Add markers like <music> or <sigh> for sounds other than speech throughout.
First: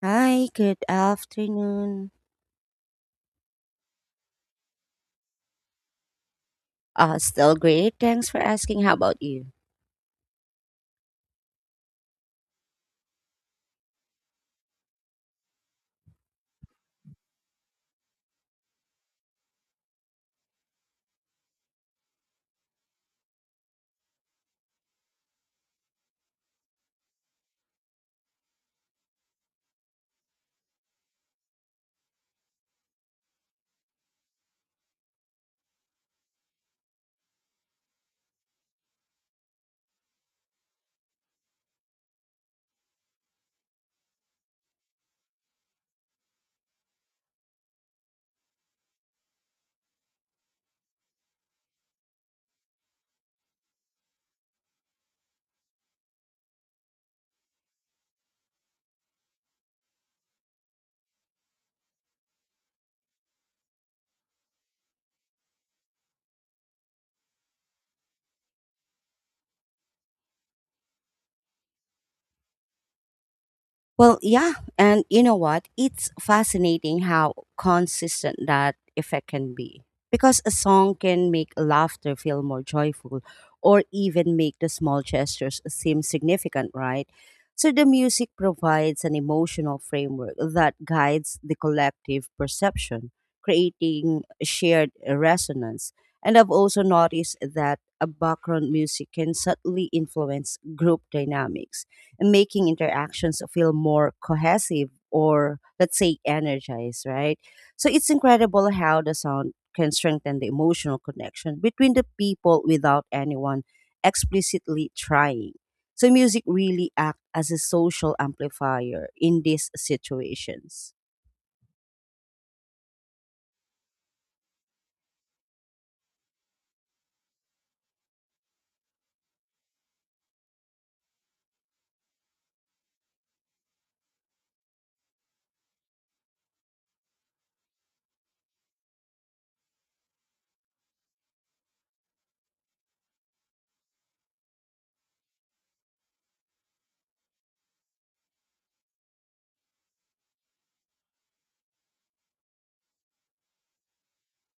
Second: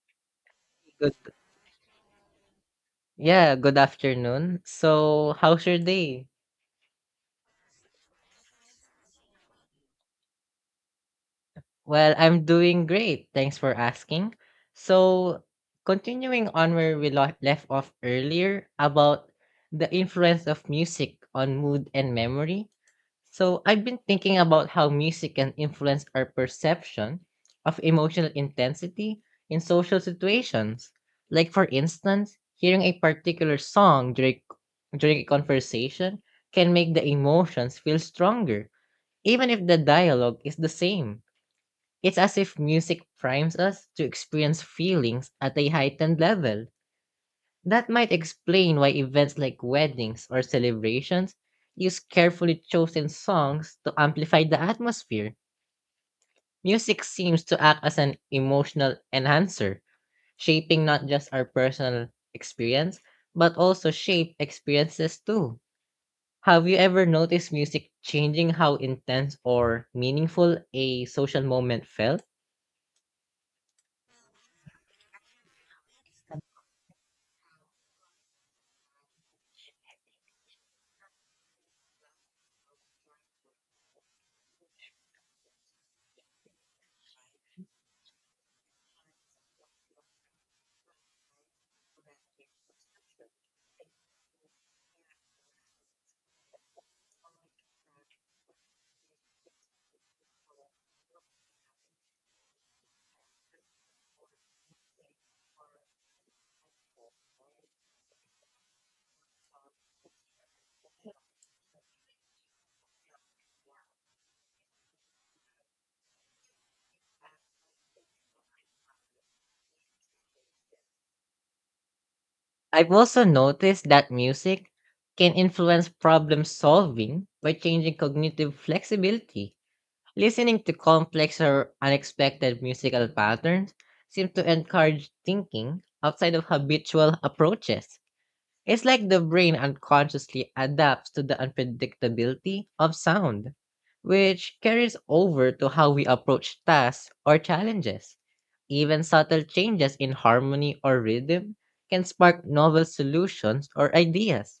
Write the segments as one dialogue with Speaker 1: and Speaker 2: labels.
Speaker 1: Hi, good
Speaker 2: Good
Speaker 1: afternoon.
Speaker 2: yeah, good afternoon. So, how's your day?
Speaker 1: Still great, thanks for asking. How about you?
Speaker 2: Well, I'm doing great. Thanks for asking. So, continuing on where we left off earlier about the influence of music on mood and memory, so I've been thinking about how music can influence our perception of emotional intensity in social situations. Like, for instance, hearing a particular song during a conversation can make the emotions feel stronger, even if the dialogue is the same. It's as if music primes us to experience feelings at a heightened level. That might explain why events like weddings or celebrations use carefully chosen songs to amplify the atmosphere. Music seems to act as an emotional enhancer, shaping not just our personal experience, but also shape experiences too. Have you ever noticed music changing how intense or meaningful a social moment felt?
Speaker 1: Well, yeah. And you know what? It's fascinating how consistent that effect can be, because a song can make laughter feel more joyful or even make the small gestures seem significant, right? So the music provides an emotional framework that guides the collective perception, creating shared resonance. And I've also noticed that a background music can subtly influence group dynamics and making interactions feel more cohesive or, let's say, energized, right? So it's incredible how the sound can strengthen the emotional connection between the people without anyone explicitly trying. So music really acts as a social amplifier in these situations.
Speaker 2: I've also noticed that music can influence problem solving by changing cognitive flexibility. Listening to complex or unexpected musical patterns seems to encourage thinking outside of habitual approaches. It's like the brain unconsciously adapts to the unpredictability of sound, which carries over to how we approach tasks or challenges. Even subtle changes in harmony or rhythm can spark novel solutions or ideas.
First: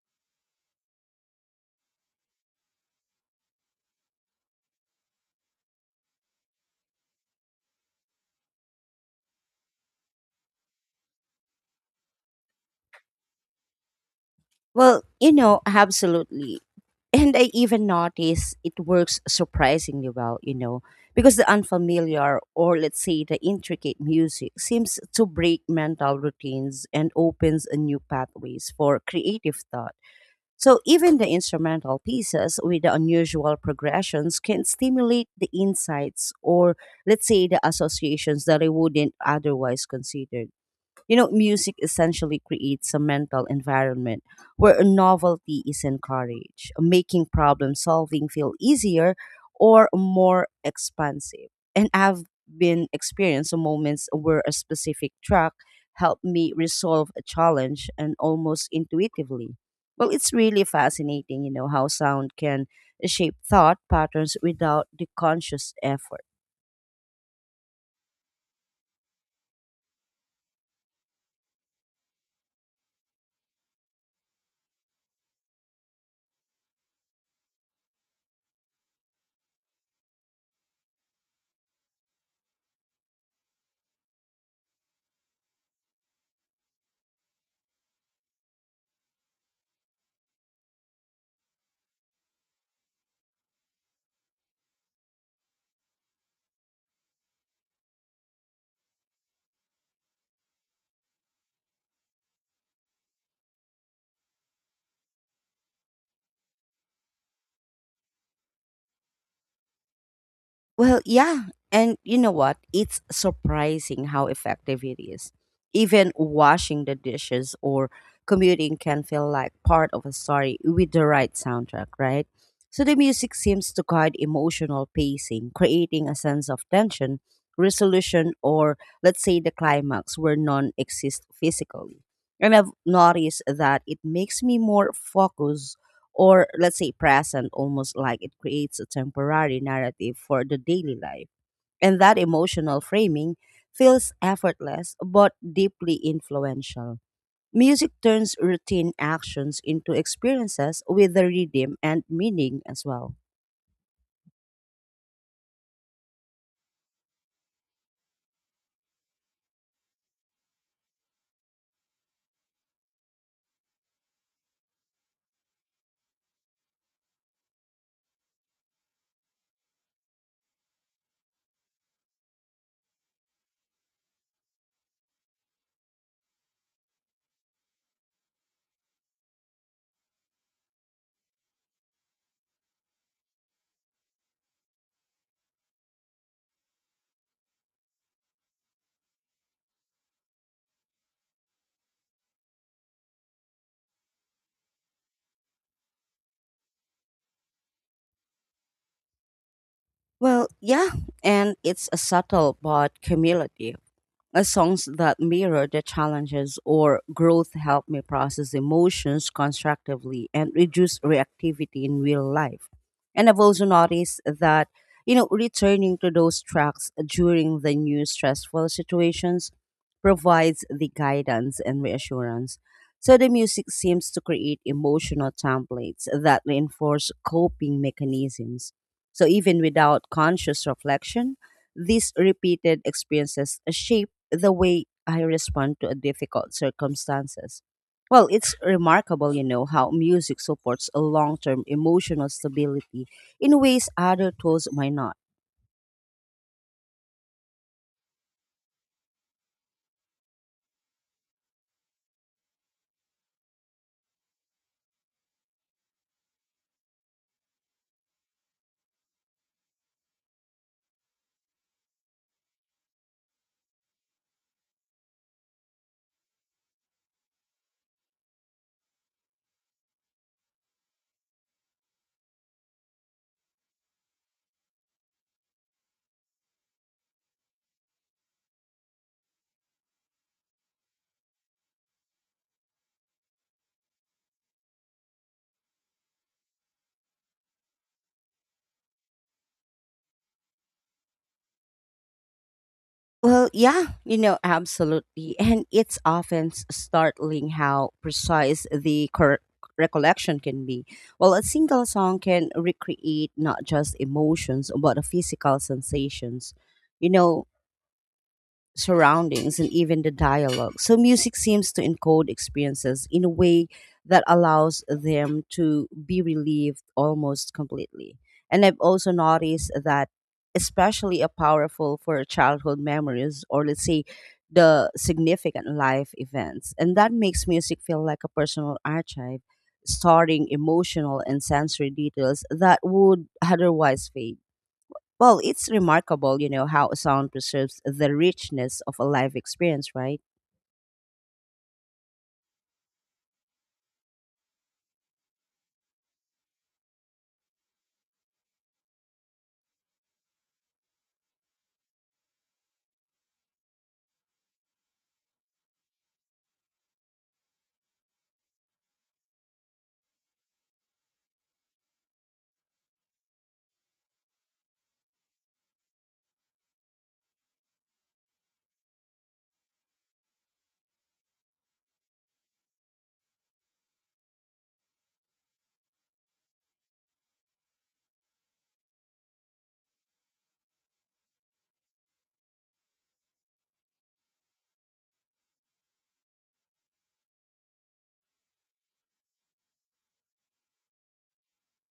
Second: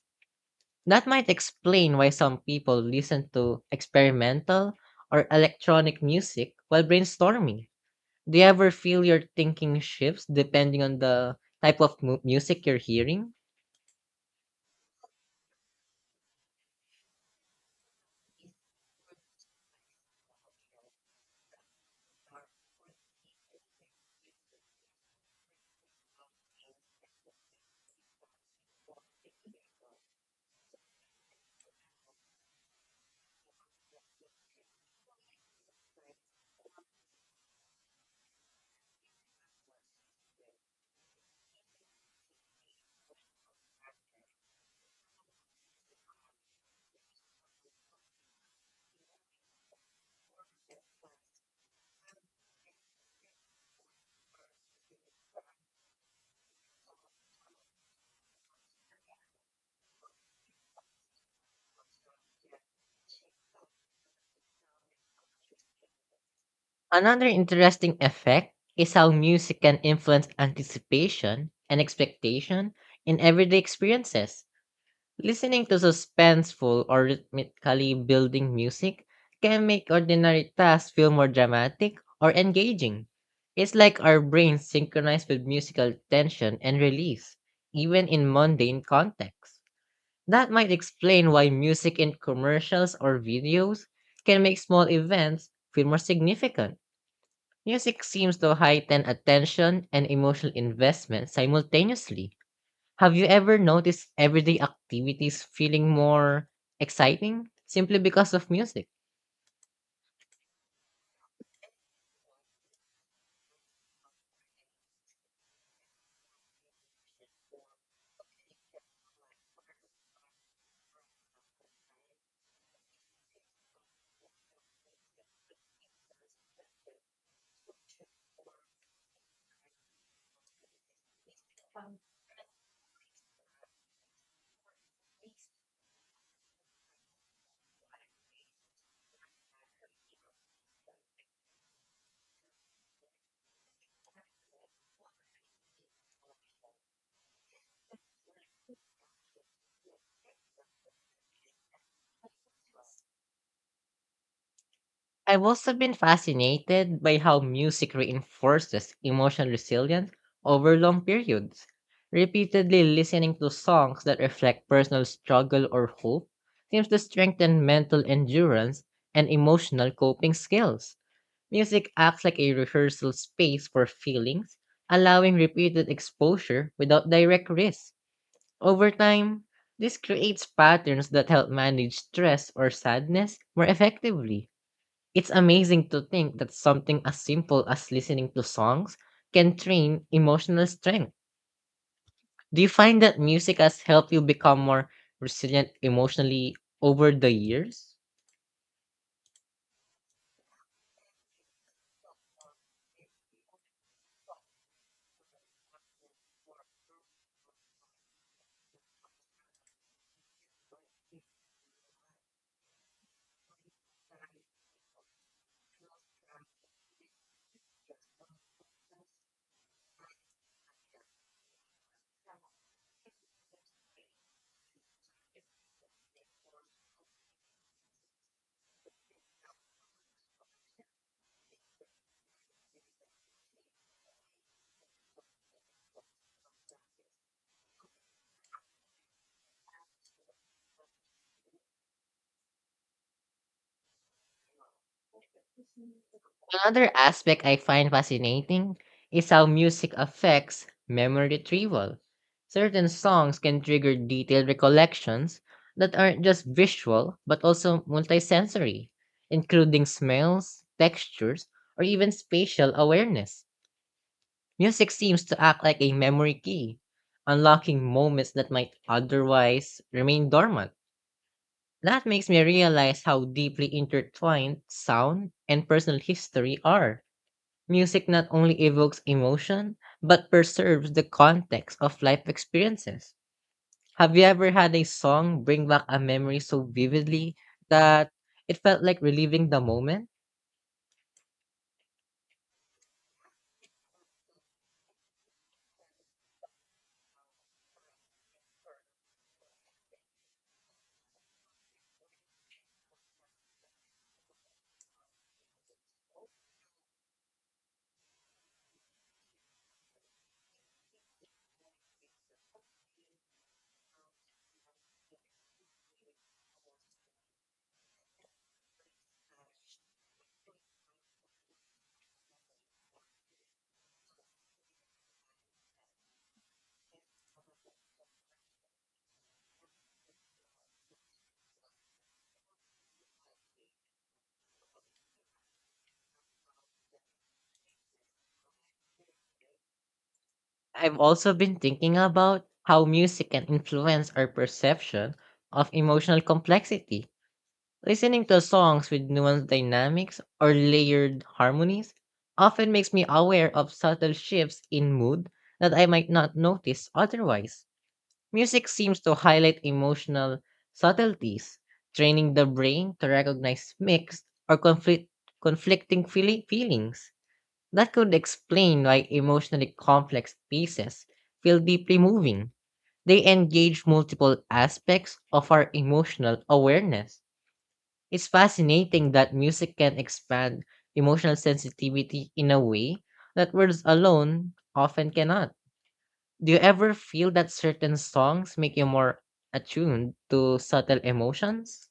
Speaker 2: That might explain why some people listen to experimental or electronic music while brainstorming. Do you ever feel your thinking shifts depending on the type of music you're hearing?
Speaker 1: Well, you know, absolutely. And I even notice it works surprisingly well, you know, because the unfamiliar or, let's say, the intricate music seems to break mental routines and opens a new pathways for creative thought. So even the instrumental pieces with the unusual progressions can stimulate the insights or, let's say, the associations that I wouldn't otherwise consider. You know, music essentially creates a mental environment where novelty is encouraged, making problem solving feel easier or more expansive. And I've been experiencing moments where a specific track helped me resolve a challenge and almost intuitively. Well, it's really fascinating, you know, how sound can shape thought patterns without the conscious effort.
Speaker 2: Another interesting effect is how music can influence anticipation and expectation in everyday experiences. Listening to suspenseful or rhythmically building music can make ordinary tasks feel more dramatic or engaging. It's like our brains synchronize with musical tension and release, even in mundane contexts. That might explain why music in commercials or videos can make small events feel more significant. Music seems to heighten attention and emotional investment simultaneously. Have you ever noticed everyday activities feeling more exciting simply because of music?
Speaker 1: Well, yeah. And you know what? It's surprising how effective it is. Even washing the dishes or commuting can feel like part of a story with the right soundtrack, right? So the music seems to guide emotional pacing, creating a sense of tension, resolution, or, let's say, the climax where none exist physically. And I've noticed that it makes me more focused or, let's say, present, almost like it creates a temporary narrative for the daily life. And that emotional framing feels effortless but deeply influential. Music turns routine actions into experiences with a rhythm and meaning as well.
Speaker 2: I've also been fascinated by how music reinforces emotional resilience over long periods. Repeatedly listening to songs that reflect personal struggle or hope seems to strengthen mental endurance and emotional coping skills. Music acts like a rehearsal space for feelings, allowing repeated exposure without direct risk. Over time, this creates patterns that help manage stress or sadness more effectively. It's amazing to think that something as simple as listening to songs can train emotional strength. Do you find that music has helped you become more resilient emotionally over the years?
Speaker 1: Well, yeah, and it's a subtle but cumulative. A songs that mirror the challenges or growth help me process emotions constructively and reduce reactivity in real life. And I've also noticed that, you know, returning to those tracks during the new stressful situations provides the guidance and reassurance. So the music seems to create emotional templates that reinforce coping mechanisms. So even without conscious reflection, these repeated experiences shape the way I respond to difficult circumstances. Well, it's remarkable, you know, how music supports a long term emotional stability in ways other tools might not.
Speaker 2: Another aspect I find fascinating is how music affects memory retrieval. Certain songs can trigger detailed recollections that aren't just visual but also multisensory, including smells, textures, or even spatial awareness. Music seems to act like a memory key, unlocking moments that might otherwise remain dormant. That makes me realize how deeply intertwined sound and personal history are. Music not only evokes emotion, but preserves the context of life experiences. Have you ever had a song bring back a memory so vividly that it felt like reliving the moment?
Speaker 1: Well, yeah, you know, absolutely. <laughs> And it's often startling how precise the recollection can be. Well, a single song can recreate not just emotions, but physical sensations. You know, surroundings and even the dialogue. So music seems to encode experiences in a way that allows them to be relieved almost completely. And I've also noticed that especially a powerful for childhood memories or, let's say, the significant life events. And that makes music feel like a personal archive, storing emotional and sensory details that would otherwise fade. Well, it's remarkable, you know, how sound preserves the richness of a live experience, right?
Speaker 2: I've also been thinking about how music can influence our perception of emotional complexity. Listening to songs with nuanced dynamics or layered harmonies often makes me aware of subtle shifts in mood that I might not notice otherwise. Music seems to highlight emotional subtleties, training the brain to recognize mixed or conflicting feelings. That could explain why emotionally complex pieces feel deeply moving. They engage multiple aspects of our emotional awareness. It's fascinating that music can expand emotional sensitivity in a way that words alone often cannot. Do you ever feel that certain songs make you more attuned to subtle emotions?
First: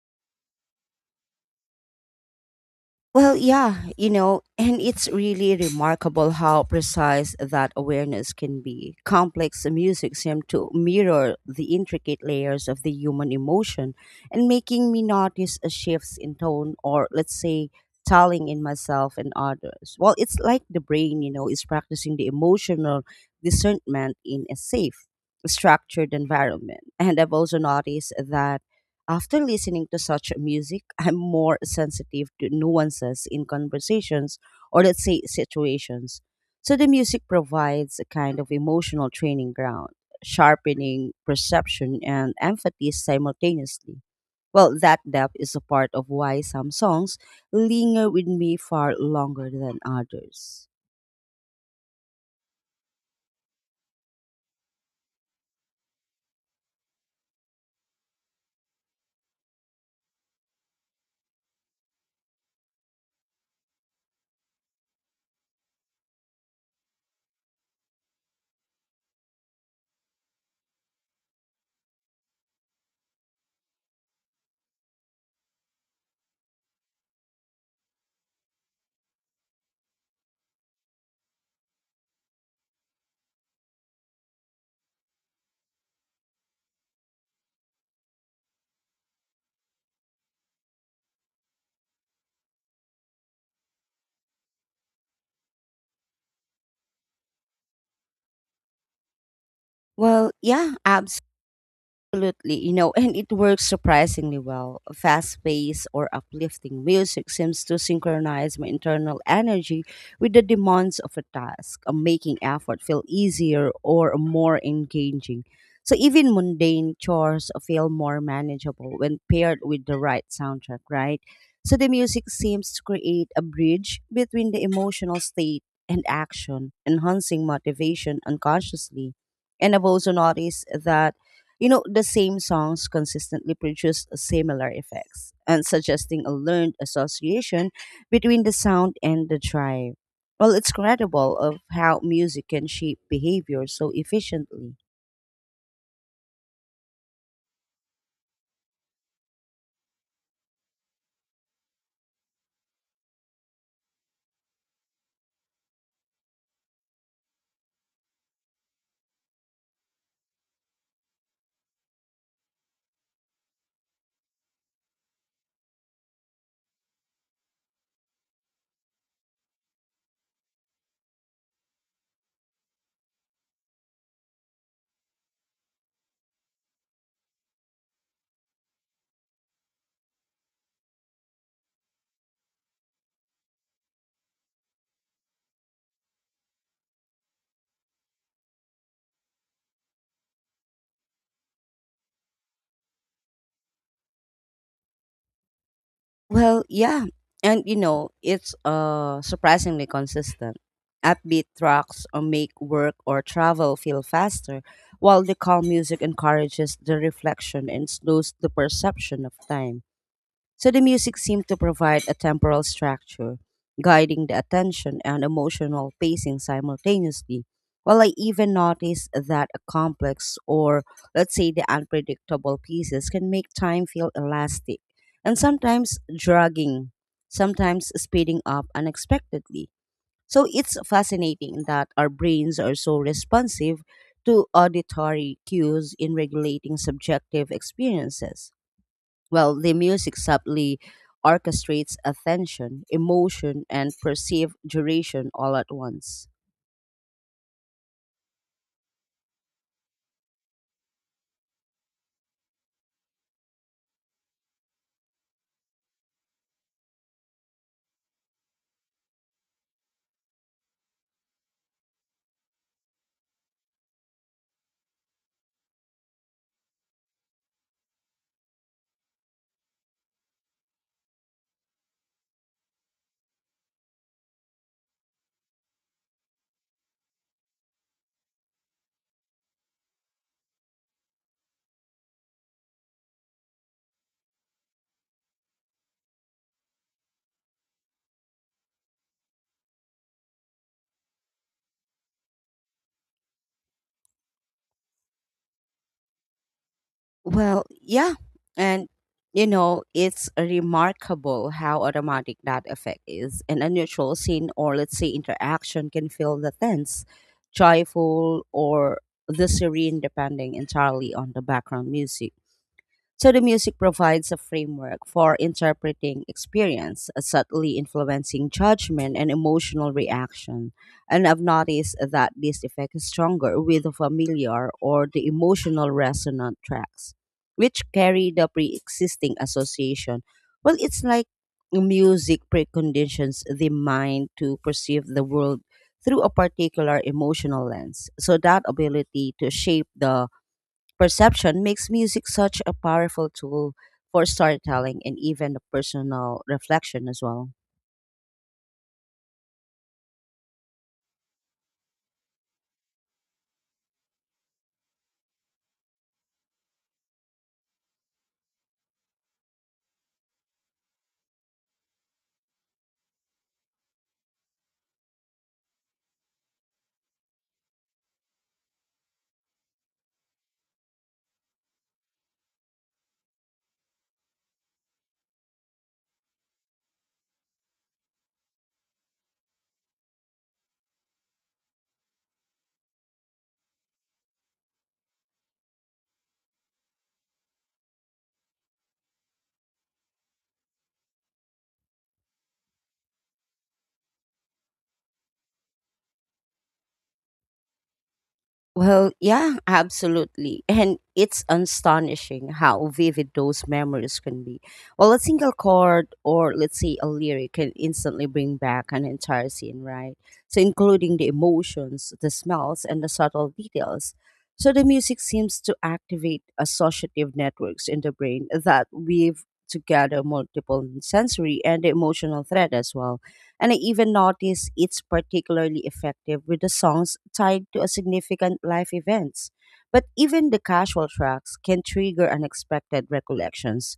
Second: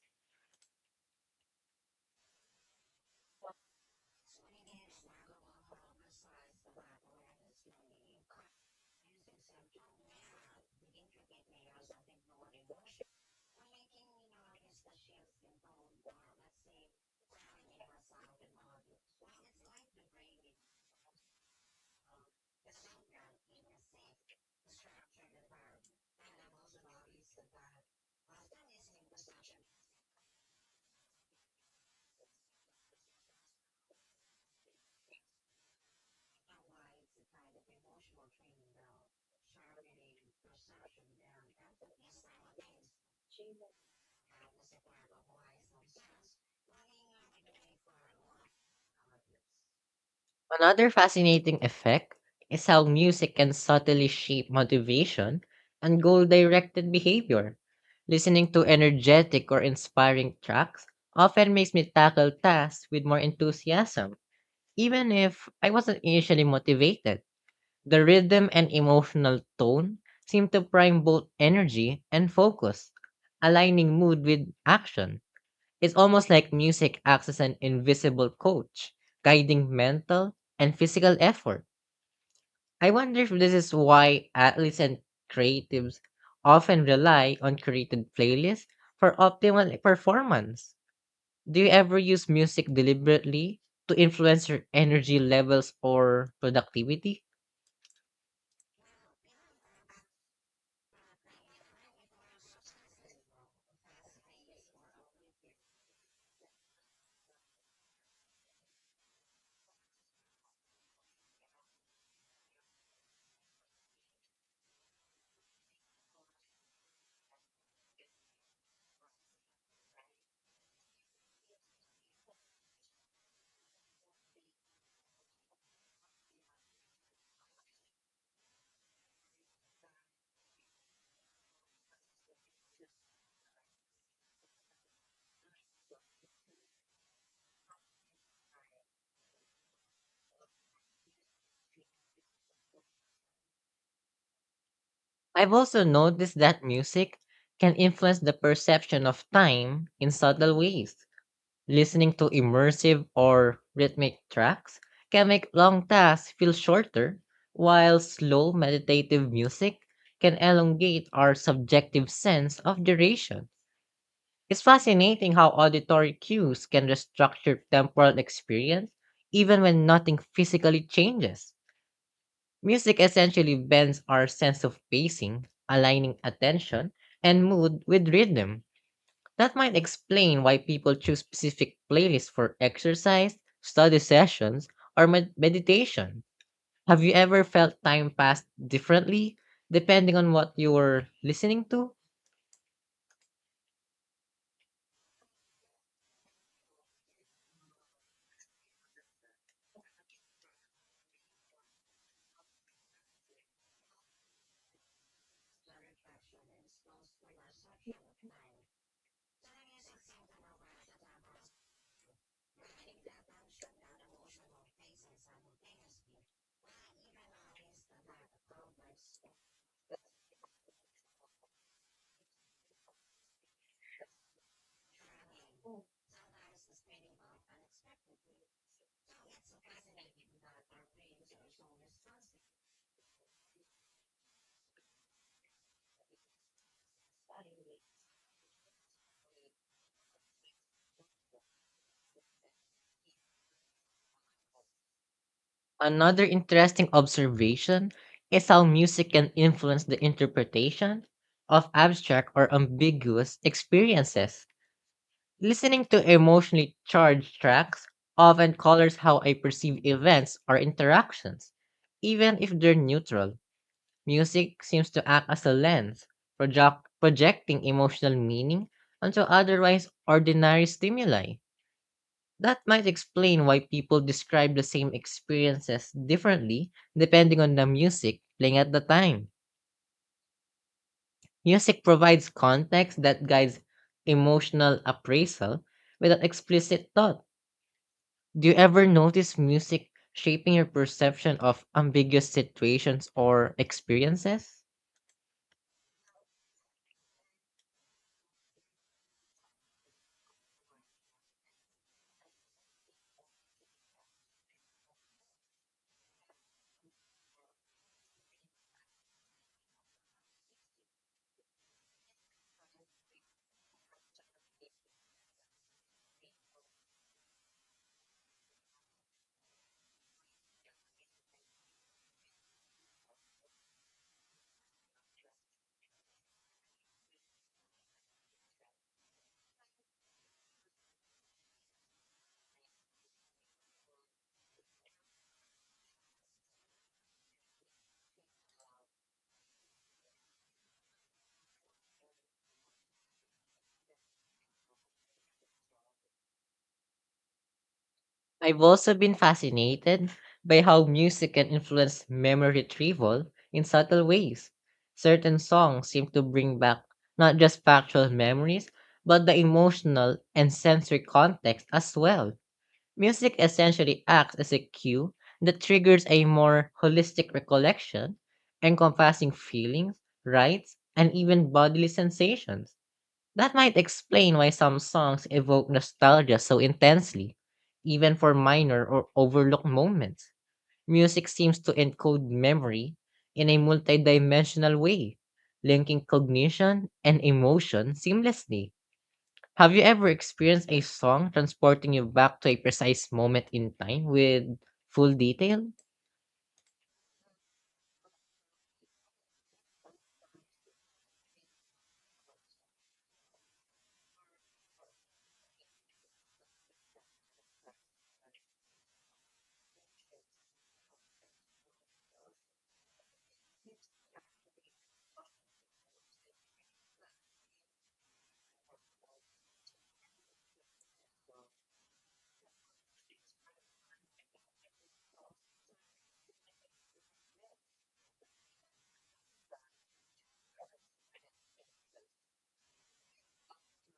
Speaker 1: Well, yeah, you know, and it's really remarkable how precise that awareness can be. Complex music seems to mirror the intricate layers of the human emotion and making me notice a shifts in tone or, let's say, telling in myself and others. Well, it's like the brain, you know, is practicing the emotional discernment in a safe, structured environment. And I've also noticed that after listening to such music, I'm more sensitive to nuances in conversations or, let's say, situations. So the music provides a kind of emotional training ground, sharpening perception and empathy simultaneously. Well, that depth is a part of why some songs linger with me far longer than others.
Speaker 2: Another fascinating effect is how music can subtly shape motivation and goal directed behavior. Listening to energetic or inspiring tracks often makes me tackle tasks with more enthusiasm, even if I wasn't initially motivated. The rhythm and emotional tone seem to prime both energy and focus, aligning mood with action. It's almost like music acts as an invisible coach, guiding mental and physical effort. I wonder if this is why athletes and creatives often rely on created playlists for optimal performance. Do you ever use music deliberately to influence your energy levels or productivity?
Speaker 1: Well, yeah, absolutely, you know, and it works surprisingly well. Fast paced or uplifting music seems to synchronize my internal energy with the demands of a task, making effort feel easier or more engaging. So even mundane chores feel more manageable when paired with the right soundtrack, right? So the music seems to create a bridge between the emotional state and action, enhancing motivation unconsciously. And I've also noticed that, you know, the same songs consistently produce similar effects and suggesting a learned association between the sound and the tribe. Well, it's credible of how music can shape behavior so efficiently.
Speaker 2: I've also noticed that music can influence the perception of time in subtle ways. Listening to immersive or rhythmic tracks can make long tasks feel shorter, while slow meditative music can elongate our subjective sense of duration. It's fascinating how auditory cues can restructure temporal experience even when nothing physically changes. Music essentially bends our sense of pacing, aligning attention and mood with rhythm. That might explain why people choose specific playlists for exercise, study sessions, or meditation. Have you ever felt time pass differently depending on what you were listening to?
Speaker 1: Well, yeah. And you know, it's surprisingly consistent. Upbeat tracks make work or travel feel faster, while the calm music encourages the reflection and slows the perception of time. So the music seemed to provide a temporal structure, guiding the attention and emotional pacing simultaneously. Well, I even noticed that a complex or, let's say, the unpredictable pieces can make time feel elastic and sometimes dragging, sometimes speeding up unexpectedly. So it's fascinating that our brains are so responsive to auditory cues in regulating subjective experiences. Well, the music subtly orchestrates attention, emotion, and perceived duration all at
Speaker 2: Another
Speaker 1: once.
Speaker 2: interesting observation is how music can influence the interpretation of abstract or ambiguous experiences. Listening to emotionally charged tracks often colors how I perceive events or interactions, even if they're neutral. Music seems to act as a lens, projecting emotional meaning onto otherwise ordinary stimuli. That might explain why people describe the same experiences differently depending on the music playing at the time. Music provides context that guides emotional appraisal without explicit thought. Do you ever notice music shaping your perception of ambiguous situations or experiences?
Speaker 1: Well, yeah. And, you know, it's remarkable how automatic that effect is. An unusual scene or, let's say, interaction can feel the tense, joyful, or the serene, depending entirely on the background music. So the music provides a framework for interpreting experience, subtly influencing judgment and emotional reaction. And I've noticed that this effect is stronger with the familiar or the emotional resonant tracks, which carry the pre existing association. Well, it's like music preconditions the mind to perceive the world through a particular emotional lens. So that ability to shape the perception makes music such a powerful tool for storytelling and even personal reflection as well.
Speaker 2: I've also been fascinated by how music can influence memory retrieval in subtle ways. Certain songs seem to bring back not just factual memories, but the emotional and sensory context as well. Music essentially acts as a cue that triggers a more holistic recollection, encompassing feelings, rights, and even bodily sensations. That might explain why some songs evoke nostalgia so intensely, even for minor or overlooked moments. Music seems to encode memory in a multidimensional way, linking cognition and emotion seamlessly. Have you ever experienced a song transporting you back to a precise moment in time with full detail?
Speaker 1: Well, yeah, absolutely. And it's astonishing how vivid those memories can be. Well, a single chord or, let's say, a lyric can instantly bring back an entire scene, right? So, including the emotions, the smells, and the subtle details. So, the music seems to activate associative networks in the brain that weave together multiple sensory and emotional thread as well. And I even notice it's particularly effective with the songs tied to a significant life events. But even the casual tracks can trigger unexpected recollections.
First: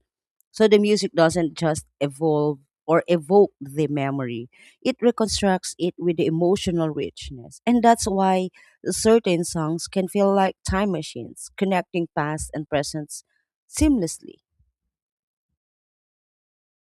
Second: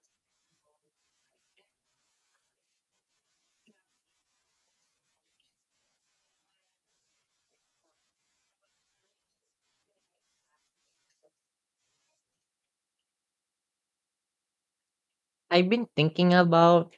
Speaker 1: So the music doesn't just evolve or evoke the memory. It reconstructs it with the emotional richness. And that's why certain songs can feel like time machines, connecting past and present seamlessly.
Speaker 2: I've been thinking about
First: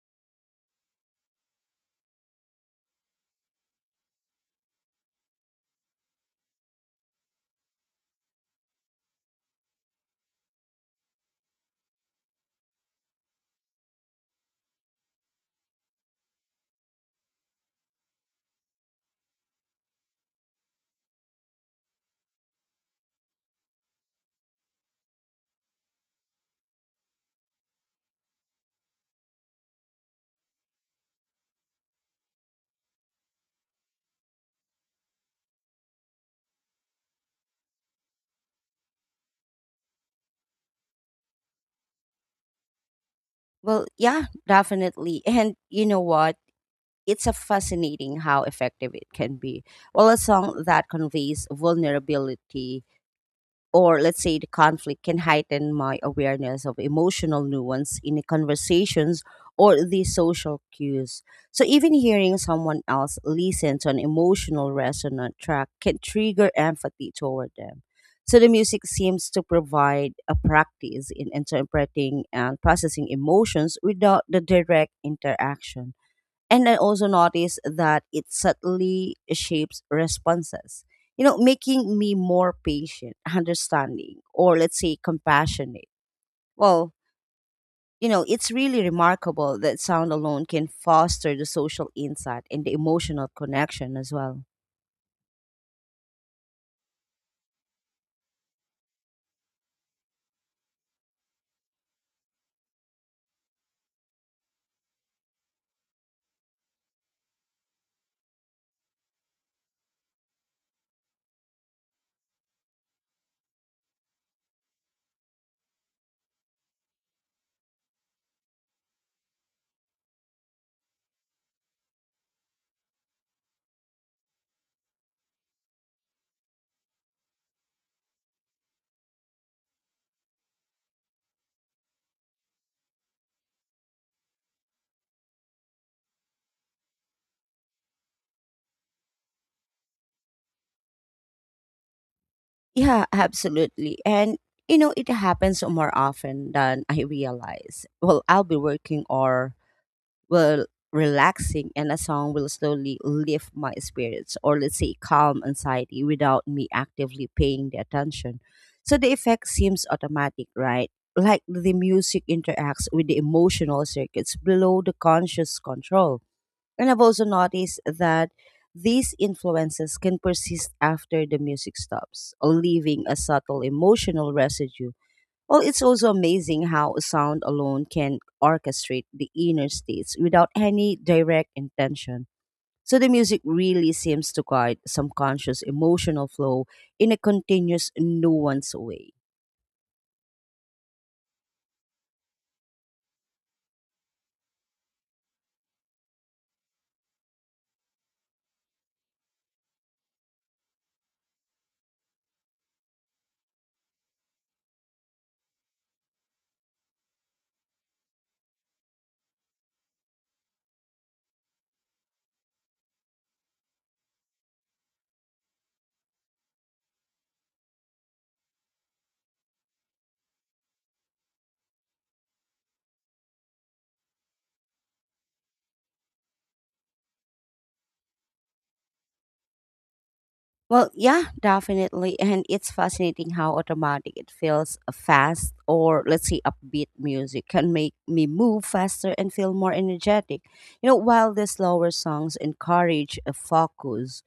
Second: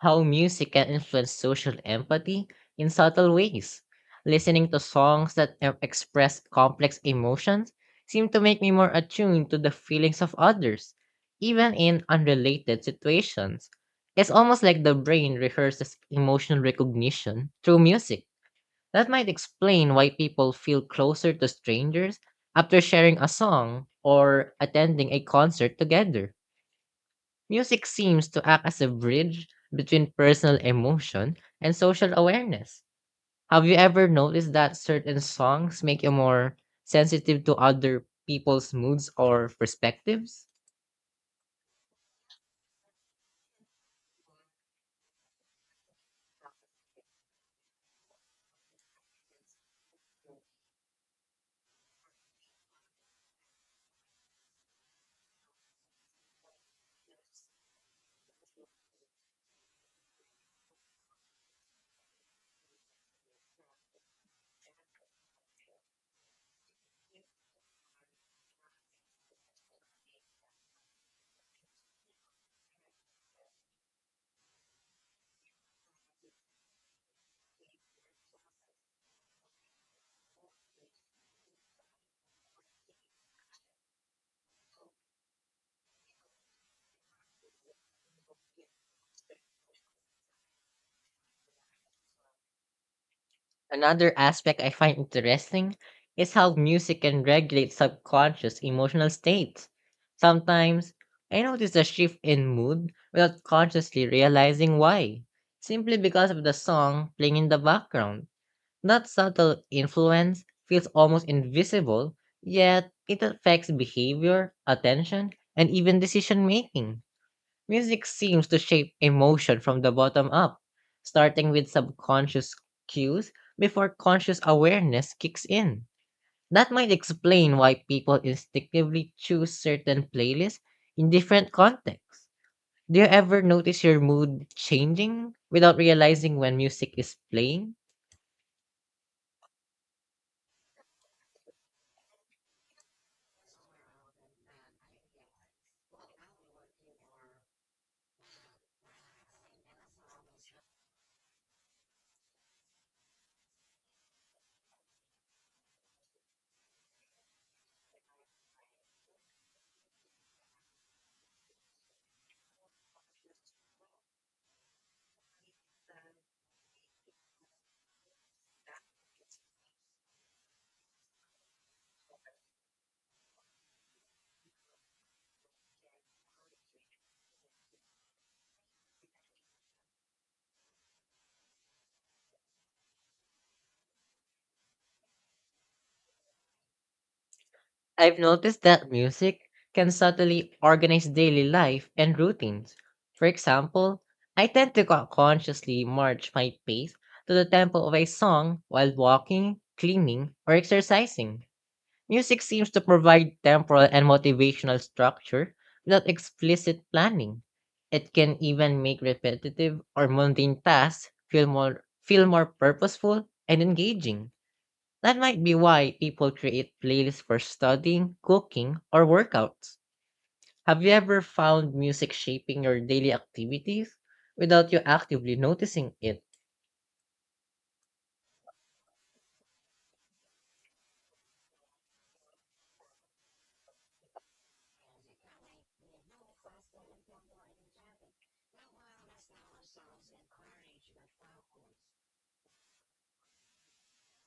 Speaker 2: how music can influence social empathy in subtle ways. Listening to songs that express complex emotions seem to make me more attuned to the feelings of others, even in unrelated situations. It's almost like the brain rehearses emotional recognition through music. That might explain why people feel closer to strangers after sharing a song or attending a concert together. Music seems to act as a bridge between personal emotion and social awareness. Have you ever noticed that certain songs make you more sensitive to other people's moods or perspectives?
Speaker 1: Well, yeah, definitely. <laughs> And you know what? It's a fascinating how effective it can be. While a song that conveys vulnerability or, let's say, the conflict can heighten my awareness of emotional nuance in the conversations or the social cues. So even hearing someone else listen to an emotional resonant track can trigger empathy toward them. So the music seems to provide a practice in interpreting and processing emotions without the direct interaction. And I also notice that it subtly shapes responses, you know, making me more patient, understanding, or, let's say, compassionate. Well, you know, it's really remarkable that sound alone can foster the social insight and the emotional connection
Speaker 2: Another
Speaker 1: as well.
Speaker 2: aspect I find interesting is how music can regulate subconscious emotional states. Sometimes, I notice a shift in mood without consciously realizing why, simply because of the song playing in the background. That subtle influence feels almost invisible, yet it affects behavior, attention, and even decision making. Music seems to shape emotion from the bottom up, starting with subconscious cues before conscious awareness kicks in. That might explain why people instinctively choose certain playlists in different contexts. Do you ever notice your mood changing without realizing when music is playing?
Speaker 1: Yeah, absolutely. And, you know, it happens more often than I realize. Well, I'll be working or will relaxing and a song will slowly lift my spirits or, let's say, calm anxiety without me actively paying the attention. So the effect seems automatic, right? Like the music interacts with the emotional circuits below the conscious control. And I've also noticed that these influences can persist after the music stops, leaving a subtle emotional residue. Well, it's also amazing how sound alone can orchestrate the inner states without any direct intention. So the music really seems to guide some conscious emotional flow in a continuous
Speaker 2: I've noticed
Speaker 1: nuance
Speaker 2: that
Speaker 1: way.
Speaker 2: music can subtly organize daily life and routines. For example, I tend to consciously march my pace to the tempo of a song while walking, cleaning, or exercising. Music seems to provide temporal and motivational structure without explicit planning. It can even make repetitive or mundane tasks feel more purposeful and engaging. That might be why people create playlists for studying, cooking, or workouts. Have you ever found music shaping your daily activities without you actively noticing it?
Speaker 1: Well, yeah, definitely. And it's fascinating how automatic it feels. A fast or, let's say, upbeat music can make me move faster and feel more energetic. You know, while the slower songs encourage a focus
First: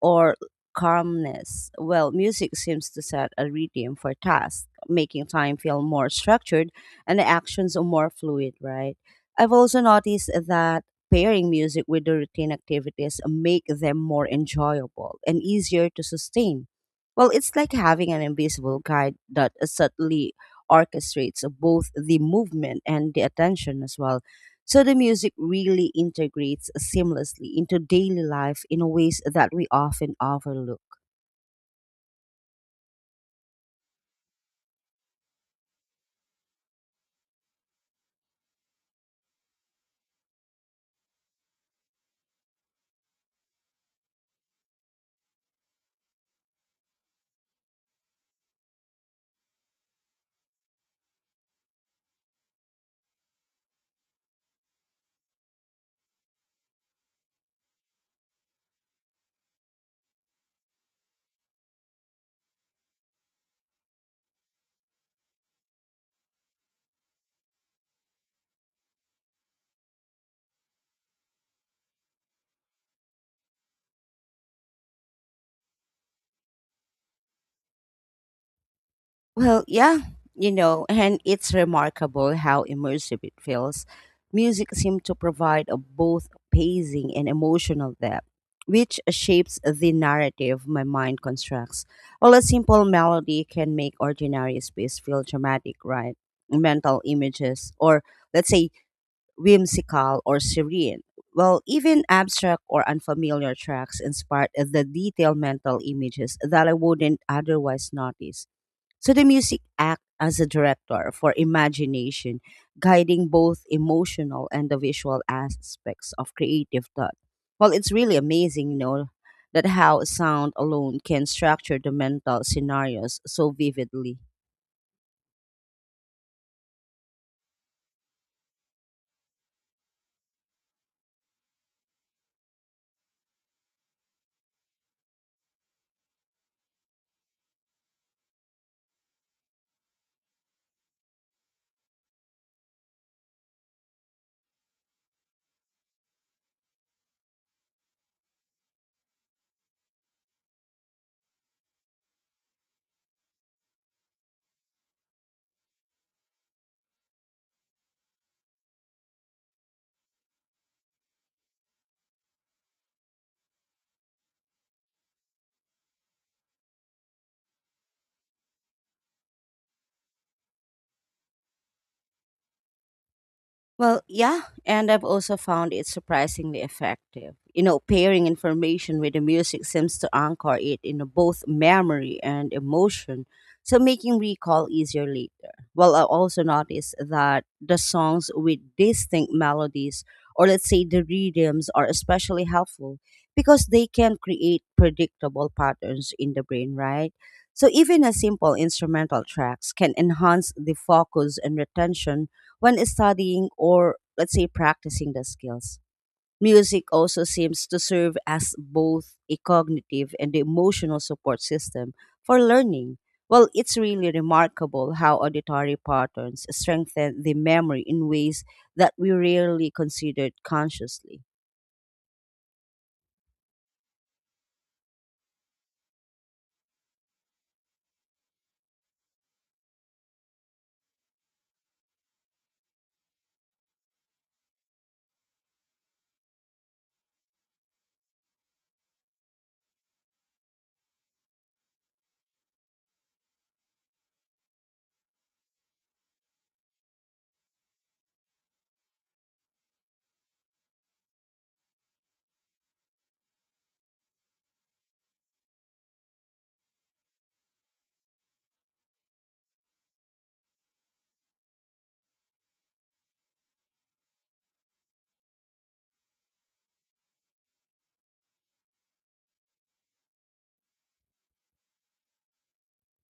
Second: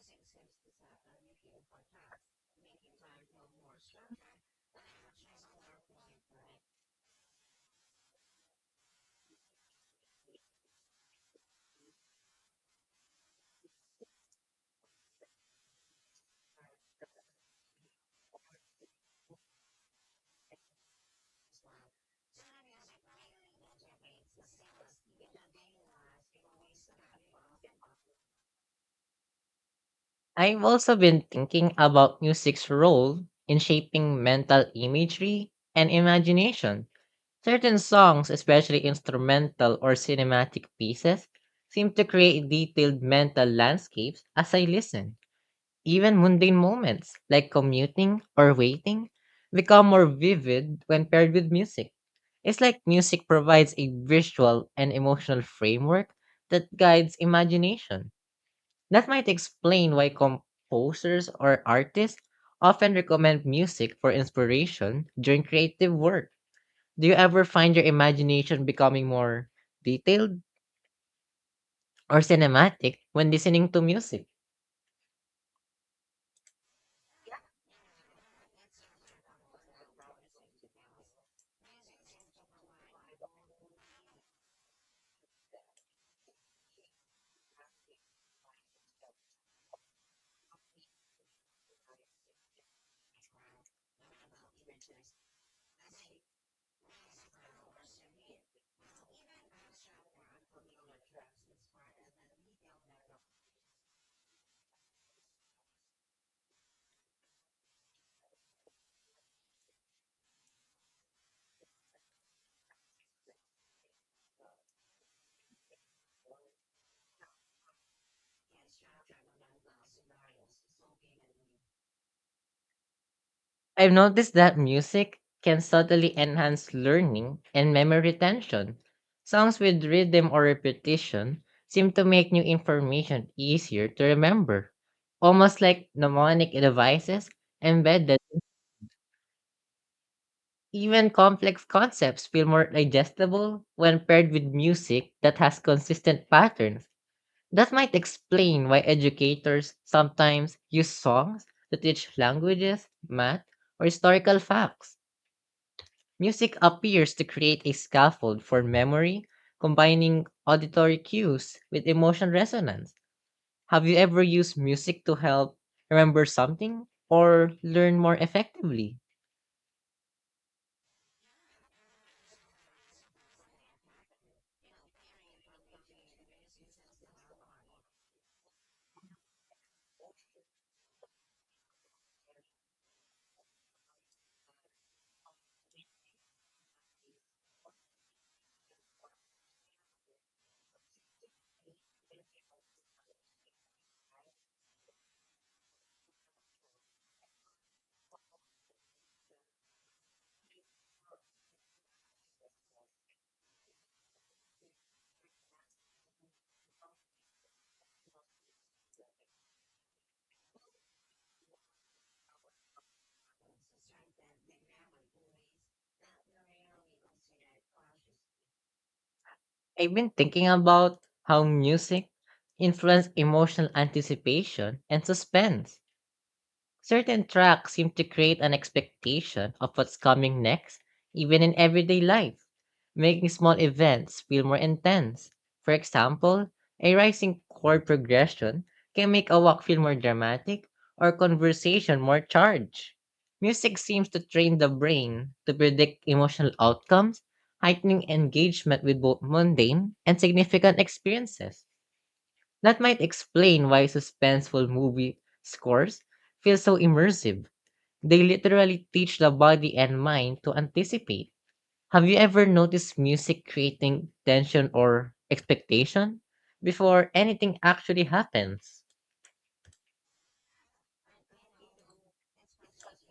Speaker 1: or calmness. Well, music seems to set a rhythm for tasks, making time feel more structured and the actions are more fluid, right? I've also noticed that pairing music with the routine activities make them more enjoyable and easier to sustain. Well, it's like having an invisible guide that subtly orchestrates both the movement and the attention as well. So the music really integrates seamlessly into daily life in ways that we often
Speaker 2: I've
Speaker 1: overlook.
Speaker 2: also been thinking about music's role in shaping mental imagery and imagination. Certain songs, especially instrumental or cinematic pieces, seem to create detailed mental landscapes as I listen. Even mundane moments like commuting or waiting become more vivid when paired with music. It's like music provides a visual and emotional framework that guides imagination. That might explain why composers or artists often recommend music for inspiration during creative work. Do you ever find your imagination becoming more detailed or cinematic when listening to music?
Speaker 1: Well, yeah, you know, and it's remarkable how immersive it feels. Music seems to provide a both pacing and emotional depth, which shapes the narrative my mind constructs. While a simple melody can make ordinary space feel dramatic, right? Mental images, or, let's say, whimsical or serene. Well, even abstract or unfamiliar tracks inspired the detailed mental images that I wouldn't otherwise notice. So the music acts as a director for imagination, guiding both emotional and the visual aspects of creative thought. Well, it's really amazing, you know, that how sound alone can structure the mental scenarios so
Speaker 2: I've
Speaker 1: vividly.
Speaker 2: noticed that music can subtly enhance learning and memory retention. Songs with rhythm or repetition seem to make new information easier to remember, almost like mnemonic devices embedded. Even complex concepts feel more digestible when paired with music that has consistent patterns. That might explain why educators sometimes use songs to teach languages, math, or historical facts. Music appears to create a scaffold for memory, combining auditory cues with emotional resonance. Have you ever used music to help remember something or learn more effectively?
Speaker 1: Well, yeah, and I've also found it surprisingly effective. You know, pairing information with the music seems to anchor it in both memory and emotion, so making recall easier later. Well, I also noticed that the songs with distinct melodies, or, let's say, the rhythms, are especially helpful because they can create predictable patterns in the brain, right? So even a simple instrumental tracks can enhance the focus and retention when studying or, let's say, practicing the skills. Music also seems to serve as both a cognitive and emotional support system for learning. Well, it's really remarkable how auditory patterns strengthen the memory in ways that we rarely
Speaker 2: I've been
Speaker 1: considered
Speaker 2: thinking about
Speaker 1: consciously.
Speaker 2: how music influences emotional anticipation and suspense. Certain tracks seem to create an expectation of what's coming next, even in everyday life, making small events feel more intense. For example, a rising chord progression can make a walk feel more dramatic or conversation more charged. Music seems to train the brain to predict emotional outcomes, heightening engagement with both mundane and significant experiences. That might explain why suspenseful movie scores feel so immersive. They literally teach the body and mind to anticipate. Have you ever noticed music creating tension or expectation before anything actually happens?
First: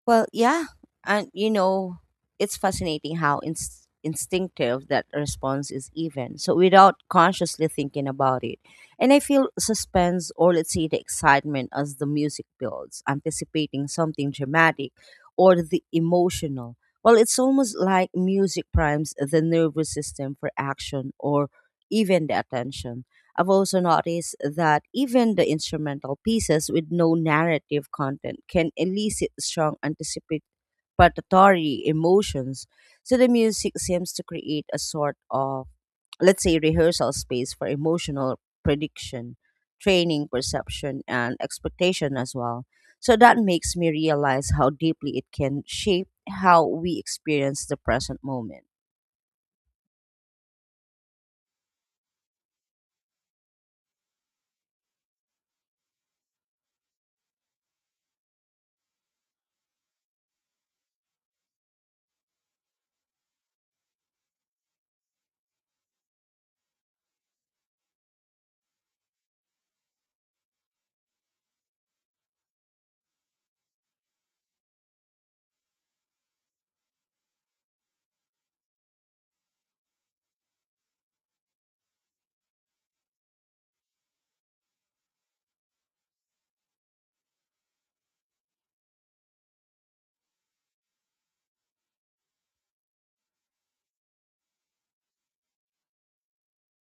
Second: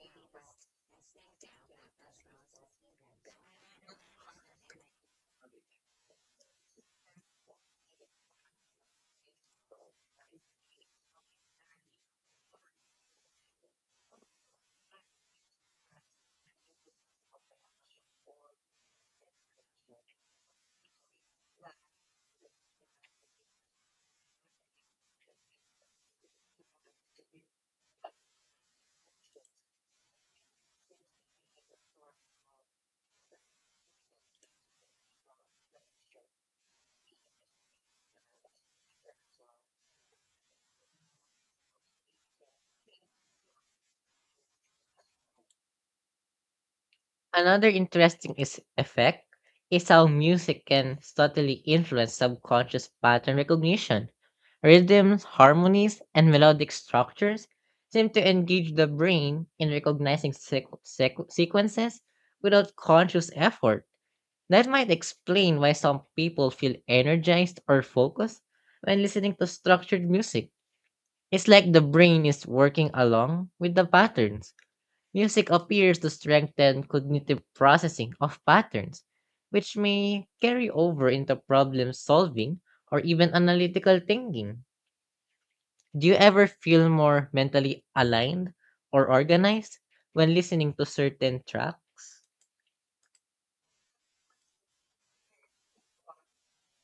Speaker 1: Well, yeah. And you know, it's fascinating how instinctive that response is even, so without consciously thinking about it. And I feel suspense or, let's say, the excitement as the music builds, anticipating something dramatic or the emotional. Well, it's almost like music primes the nervous system for action or even the attention. I've also noticed that even the instrumental pieces with no narrative content can elicit strong anticipatory emotions. So the music seems to create a sort of, let's say, rehearsal space for emotional prediction, training, perception, and expectation as well. So that makes me realize how deeply it can shape how we experience
Speaker 2: Another
Speaker 1: the present
Speaker 2: interesting is
Speaker 1: moment.
Speaker 2: effect is how music can subtly influence subconscious pattern recognition. Rhythms, harmonies, and melodic structures seem to engage the brain in recognizing sequences without conscious effort. That might explain why some people feel energized or focused when listening to structured music. It's like the brain is working along with the patterns. Music appears to strengthen cognitive processing of patterns, which may carry over into problem solving or even analytical thinking. Do you ever feel more mentally aligned or organized when listening to certain tracks?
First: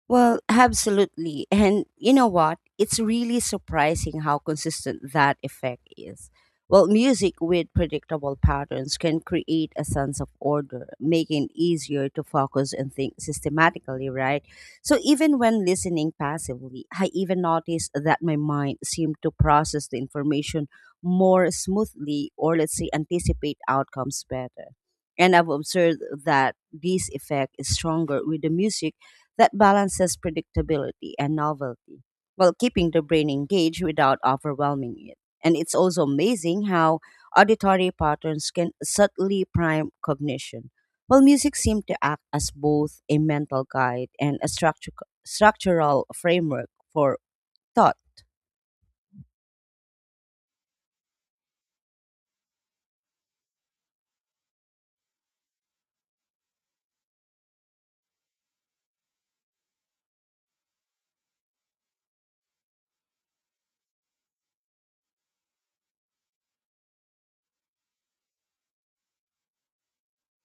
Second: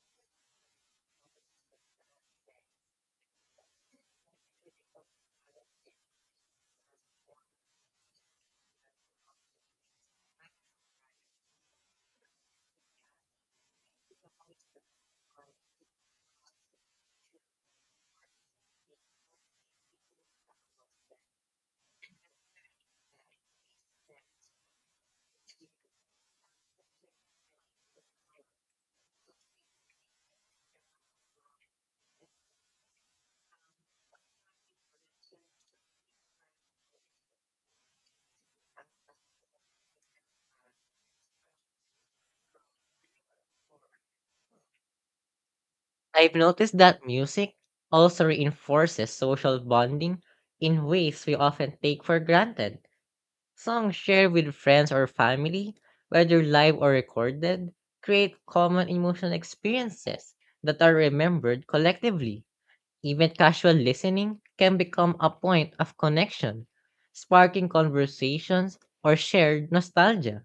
Speaker 1: Well, absolutely. And you know what? It's really surprising how consistent that effect is. Well, music with predictable patterns can create a sense of order, making it easier to focus and think systematically, right? So, even when listening passively, I even noticed that my mind seemed to process the information more smoothly or, let's say, anticipate outcomes better. And I've observed that this effect is stronger with the music that balances predictability and novelty while keeping the brain engaged without overwhelming it. And it's also amazing how auditory patterns can subtly prime cognition. While music seems to act as both a mental guide and a structural
Speaker 2: I've
Speaker 1: framework
Speaker 2: noticed that
Speaker 1: for
Speaker 2: music
Speaker 1: thought.
Speaker 2: also reinforces social bonding in ways we often take for granted. Songs shared with friends or family, whether live or recorded, create common emotional experiences that are remembered collectively. Even casual listening can become a point of connection, sparking conversations or shared nostalgia.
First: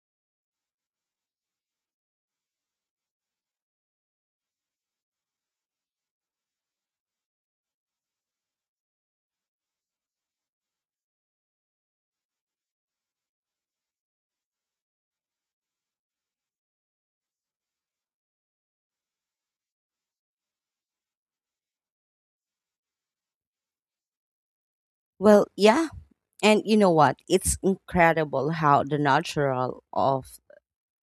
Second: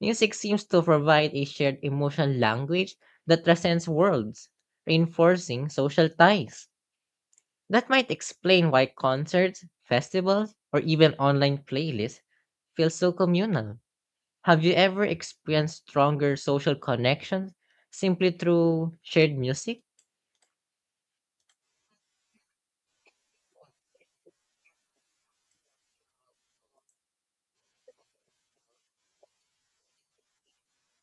Speaker 2: Music seems to provide a shared emotional language that transcends worlds, reinforcing social ties. That might explain why concerts, festivals, or even online playlists feel so communal. Have you ever experienced stronger social connections simply through shared music?
Speaker 1: Well, yeah, and you know what? It's incredible how the natural of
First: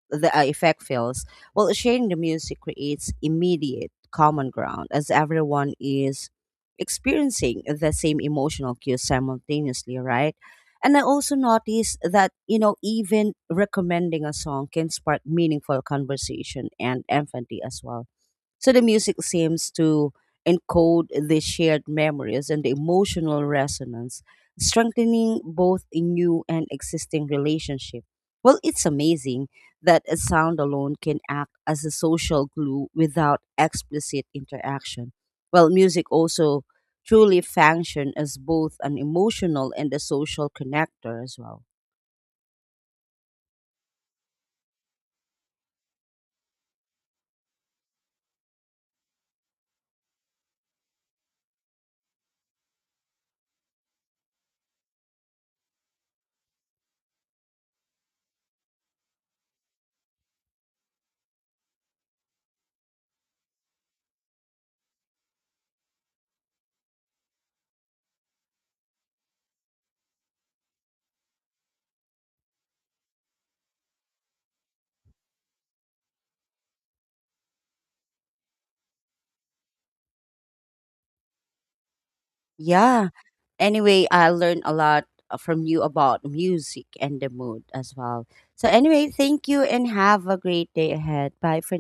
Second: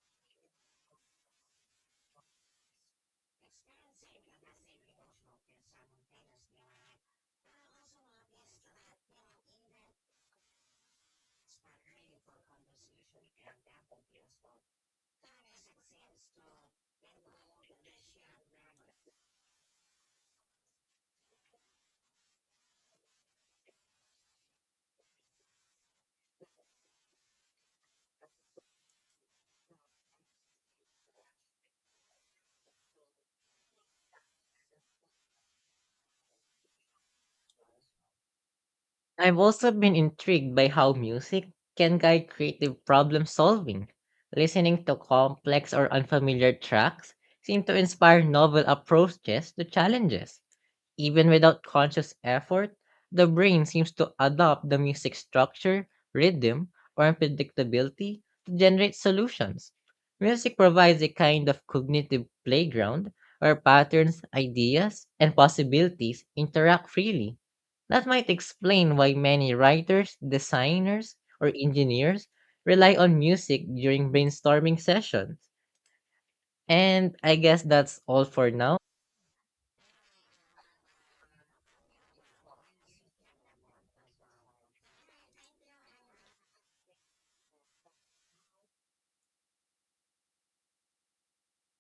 Speaker 1: the effect feels. Well, sharing the music creates immediate common ground as everyone is experiencing the same emotional cues simultaneously, right? And I also noticed that, you know, even recommending a song can spark meaningful conversation and empathy as well. So the music seems to encode the shared memories and the emotional resonance, strengthening both a new and existing relationship. Well, it's amazing that a sound alone can act as a social glue without explicit interaction. Well, music also truly function as both an
Speaker 2: I've also
Speaker 1: emotional and
Speaker 2: been
Speaker 1: a social
Speaker 2: intrigued by how
Speaker 1: connector as
Speaker 2: music
Speaker 1: well.
Speaker 2: can guide creative problem solving. Listening to complex or unfamiliar tracks seem to inspire novel approaches to challenges. Even without conscious effort, the brain seems to adopt the music structure, rhythm, or unpredictability to generate solutions. Music provides a kind of cognitive playground where patterns, ideas, and possibilities interact freely. That might explain why many writers, designers, or engineers rely on music during brainstorming sessions. And I guess that's all for now.
Speaker 1: Yeah. Anyway, I learned a lot from you about music and the mood as well. So, anyway, thank you and have a great day ahead. Bye for